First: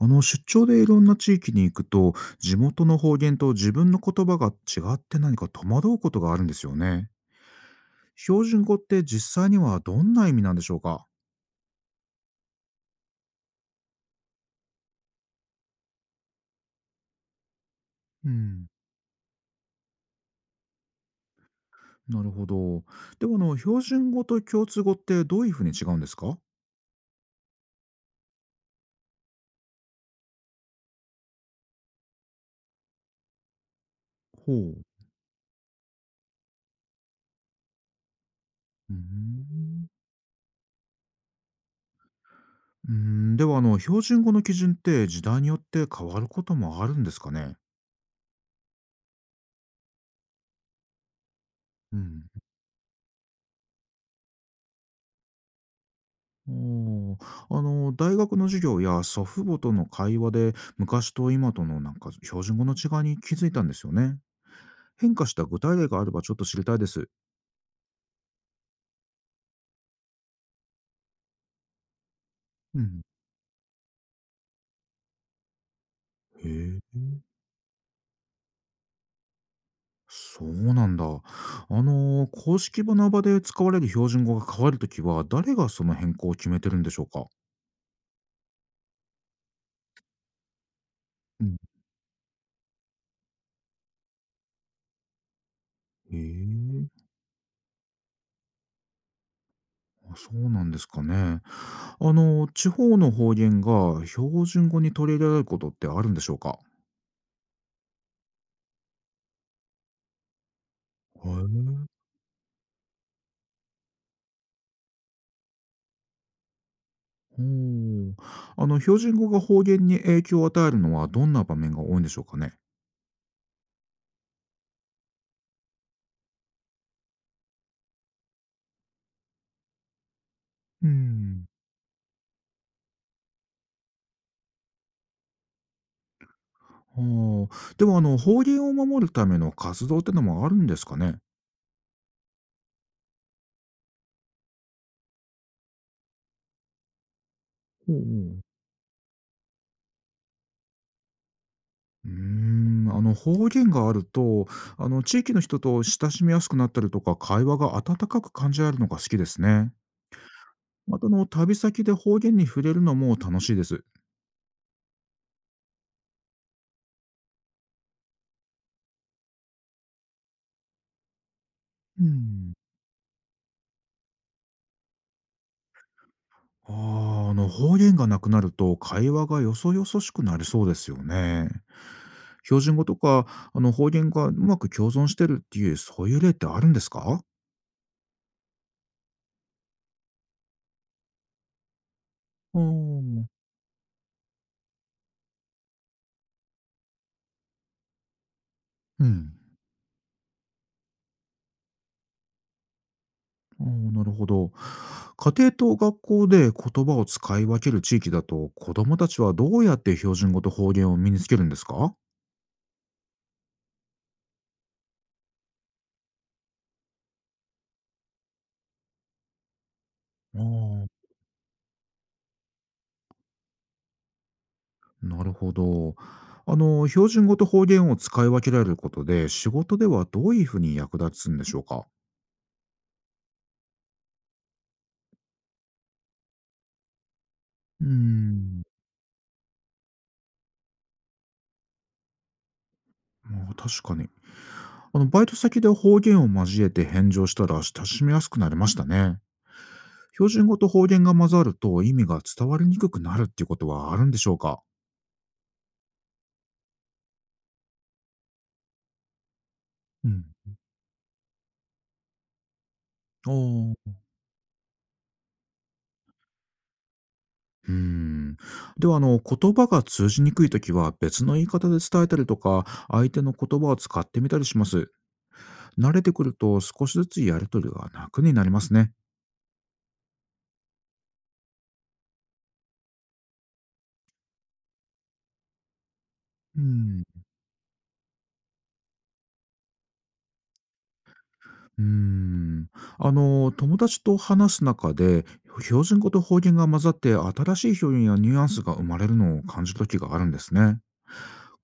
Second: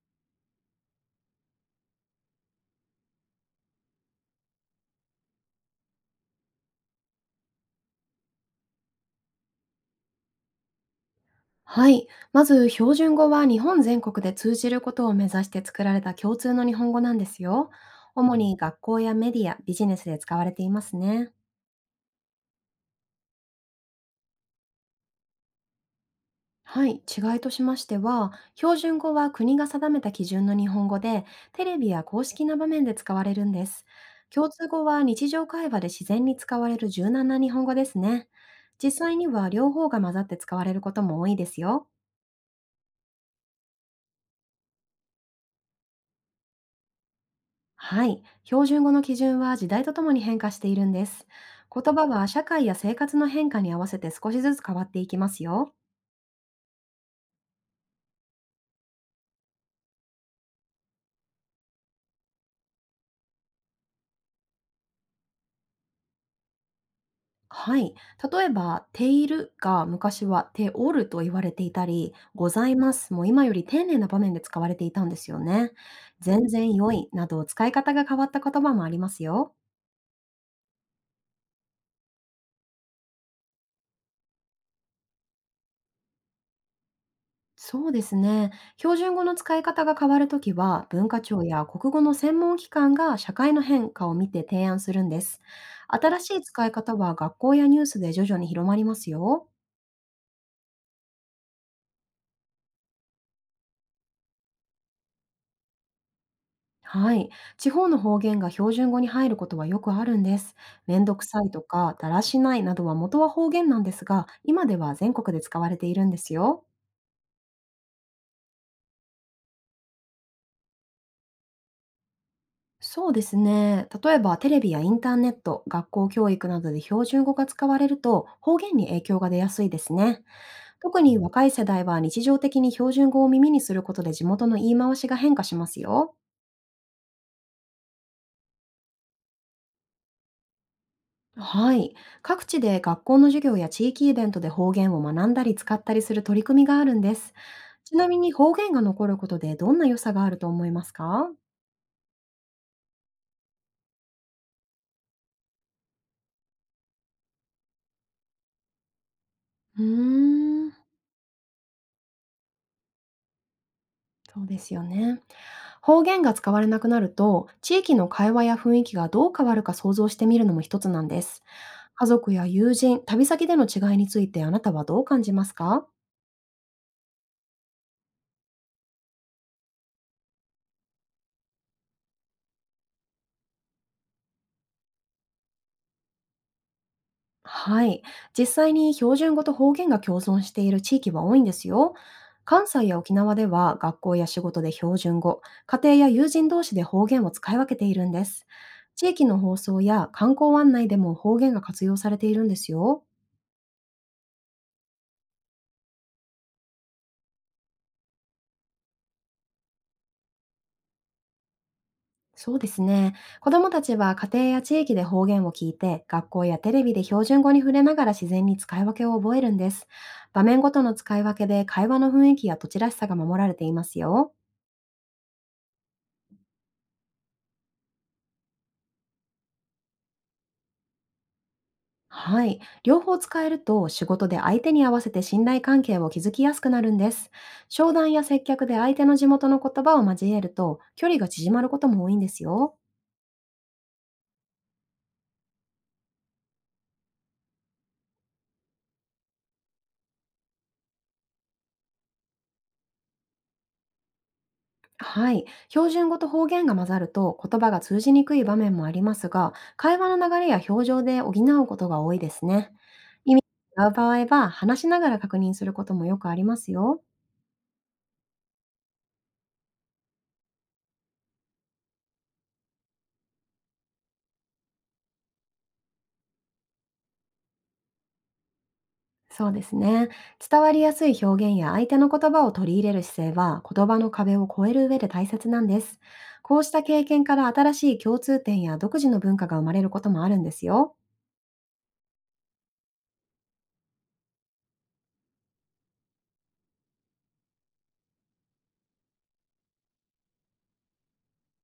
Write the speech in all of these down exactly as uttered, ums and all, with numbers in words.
あの出張でいろんな地域に行くと地元の方言と自分の言葉が違って何か戸惑うことがあるんですよね。標準語って実際にはどんな意味なんでしょうか？はい。まず、標準語は日本全国で通じることを目指して作られた共通の日本語なんですよ。う主にん、学校やメディア、ビジネスで使われていますね。なるほど。でもあの標準語と共通語ってどういうふうに違うんですか？はい。違いとしましては、標準語は国が定めた基準の日本語で、テレビや公式な場面で使われるんです。共ほう。通う語は日常会話で自然に使われる柔軟な日本語ですね。実ー際には両方ん。が混ざって使われることも多いですよ。うーん。ではあの標準語の基準って時代によって変わることもあるんですかね？はい。標準語の基準は時代とともに変化しているんです。言う葉はん。社会や生活の変化に合わせて少しずつ変わっていきますよ。おー。あの、大学の授業や祖父母との会話で、昔と今とのなんか標準語の違いに気づいたんですよね。変化した具体例があればちょっと知りたいです。はい。例えば、ているが昔はておると言われていたり、ございうまん、すも今より丁寧な場面で使われていたんですよね。全然へ良え。いなど使い方が変わった言葉もありますよ。そうなんだ。あの、公式の場で使われる標準語が変わるときは、誰がその変更を決めてるんでしょうか？そうですね。標準語の使い方が変わるときは、文化庁うん、や国語の専門機関が社会の変化を見て提案するんです。へ新しい使いえ。方は学校やニュースで徐々に広まりますよ。あ、そうなんですかね。あの、地方の方言が標準語に取り入れられることってあるんでしょうか？はい。地方の方言が標準語に入ることはよくあるんです。めんどくへさいとえ。か、だらしないなどは元は方言なんですが、今では全国で使われているんですよ。おお。あの標準語が方言に影響を与えるのはどんな場面が多いんでしょうかね？そうですね。例えばテレビやインターネット、学校教育などで標準語が使われると方言に影響が出やすいですね。う特に若ん。い世代は日常的に標準語を耳にすることで地元の言い回しが変化しますよ。はあ。でもあの方言を守るための活動ってのもあるんですかね？はい。各地で学校の授業や地域イベントで方言を学んだり使ったりする取り組みがあるんです。おちうおなみにう。方言が残ることでどんな良さがあると思いますか？うーん、あの方言があると、あの地域の人と親しみやすくなったりとか、会話が温かく感じられるのが好きですね。うーん、またあの旅先で方言に触れるのも楽しいです。うそうですよね。方言が使われなくなると、地域の会話や雰囲気がどう変わるか想像してみるのも一つなんです。家族やん。友人、旅先での違いについてあなたはどう感じますか？ああ、あの方言がなくなると会話がよそよそしくなりそうですよね。標準語とかあの方言がうまく共存してるっていうそういう例ってあるんですか？はい。実際に標準語と方言が共存している地域は多いんですよ。あ関西や沖ー、縄では学校や仕事で標準語、家庭や友人同士で方言を使い分けているんです。う地域ん。の放送や観光案内でも方言が活用されているんですよ。あー、なるほど。家庭と学校で言葉を使い分ける地域だと子どもたちはどうやって標準語と方言を身につけるんですか？そうですね。子どもたちは家庭や地域で方言を聞いて、学校やテレビで標準語に触れながら自然に使い分けを覚えるんです。あ場面ごとー、の使い分けで会話の雰囲気や土地らしさが守られていますよ。なるほど。あの標準語と方言を使い分けられることで仕事ではどういうふうに役立つんでしょうか？はい。両方使えると仕事で相手に合わせて信頼関係を築きやすくなるんです。うー商談や接ん、客で相手の地元の言葉を交えると距離が縮まることも多いんですよ。まあ、確かに。あの、バイト先で方言を交えて返上したら親しみやすくなりましたね。標準語と方言が混ざると意味が伝わりにくくなるっていうことはあるんでしょうか？はい。標準語と方言が混ざると言葉が通じにくい場面もありますが、会う話ん。の流れや表情で補うことが多いですね。あ意味が違うあ。場合は話しながら確認することもよくありますよ。うーん。では、あの、言葉が通じにくいときは別の言い方で伝えたりとか、相手の言葉を使ってみたりします。慣れてくると少しずつやりとりが楽になりますね。そうですね。伝わりやすい表現や相手の言葉を取り入れる姿勢は言葉の壁を越える上で大切なんです。こううした経ん。験から新しい共通点や独自の文化が生まれることもあるんですよ。うーん。あの、友達と話す中で、標準語と方言が混ざって新しい表現やニュアンスが生まれるのを感じる時があるんですね。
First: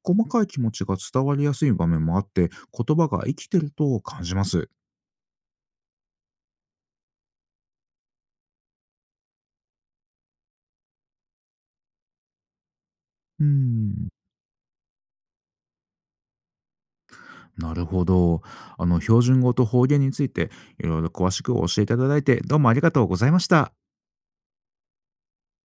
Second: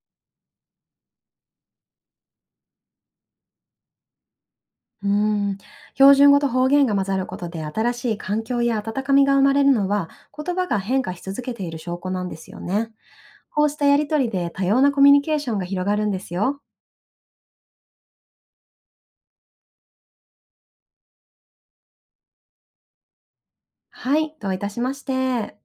細かい気持ちが伝わりやすい場面もあって、言葉が生きてると感じます。うーん。標準語と方言が混ざることで新しい環境や温かみが生まれるのは言葉が変化し続けている証拠なんですよね。うーこうしたやりん。とりで多様なコミュニケーションが広がるんですよ。なるほど。あの、標準語と方言について、いろいろ詳しく教えていただいて、どうもありがとうございました。はい、どういたしまして。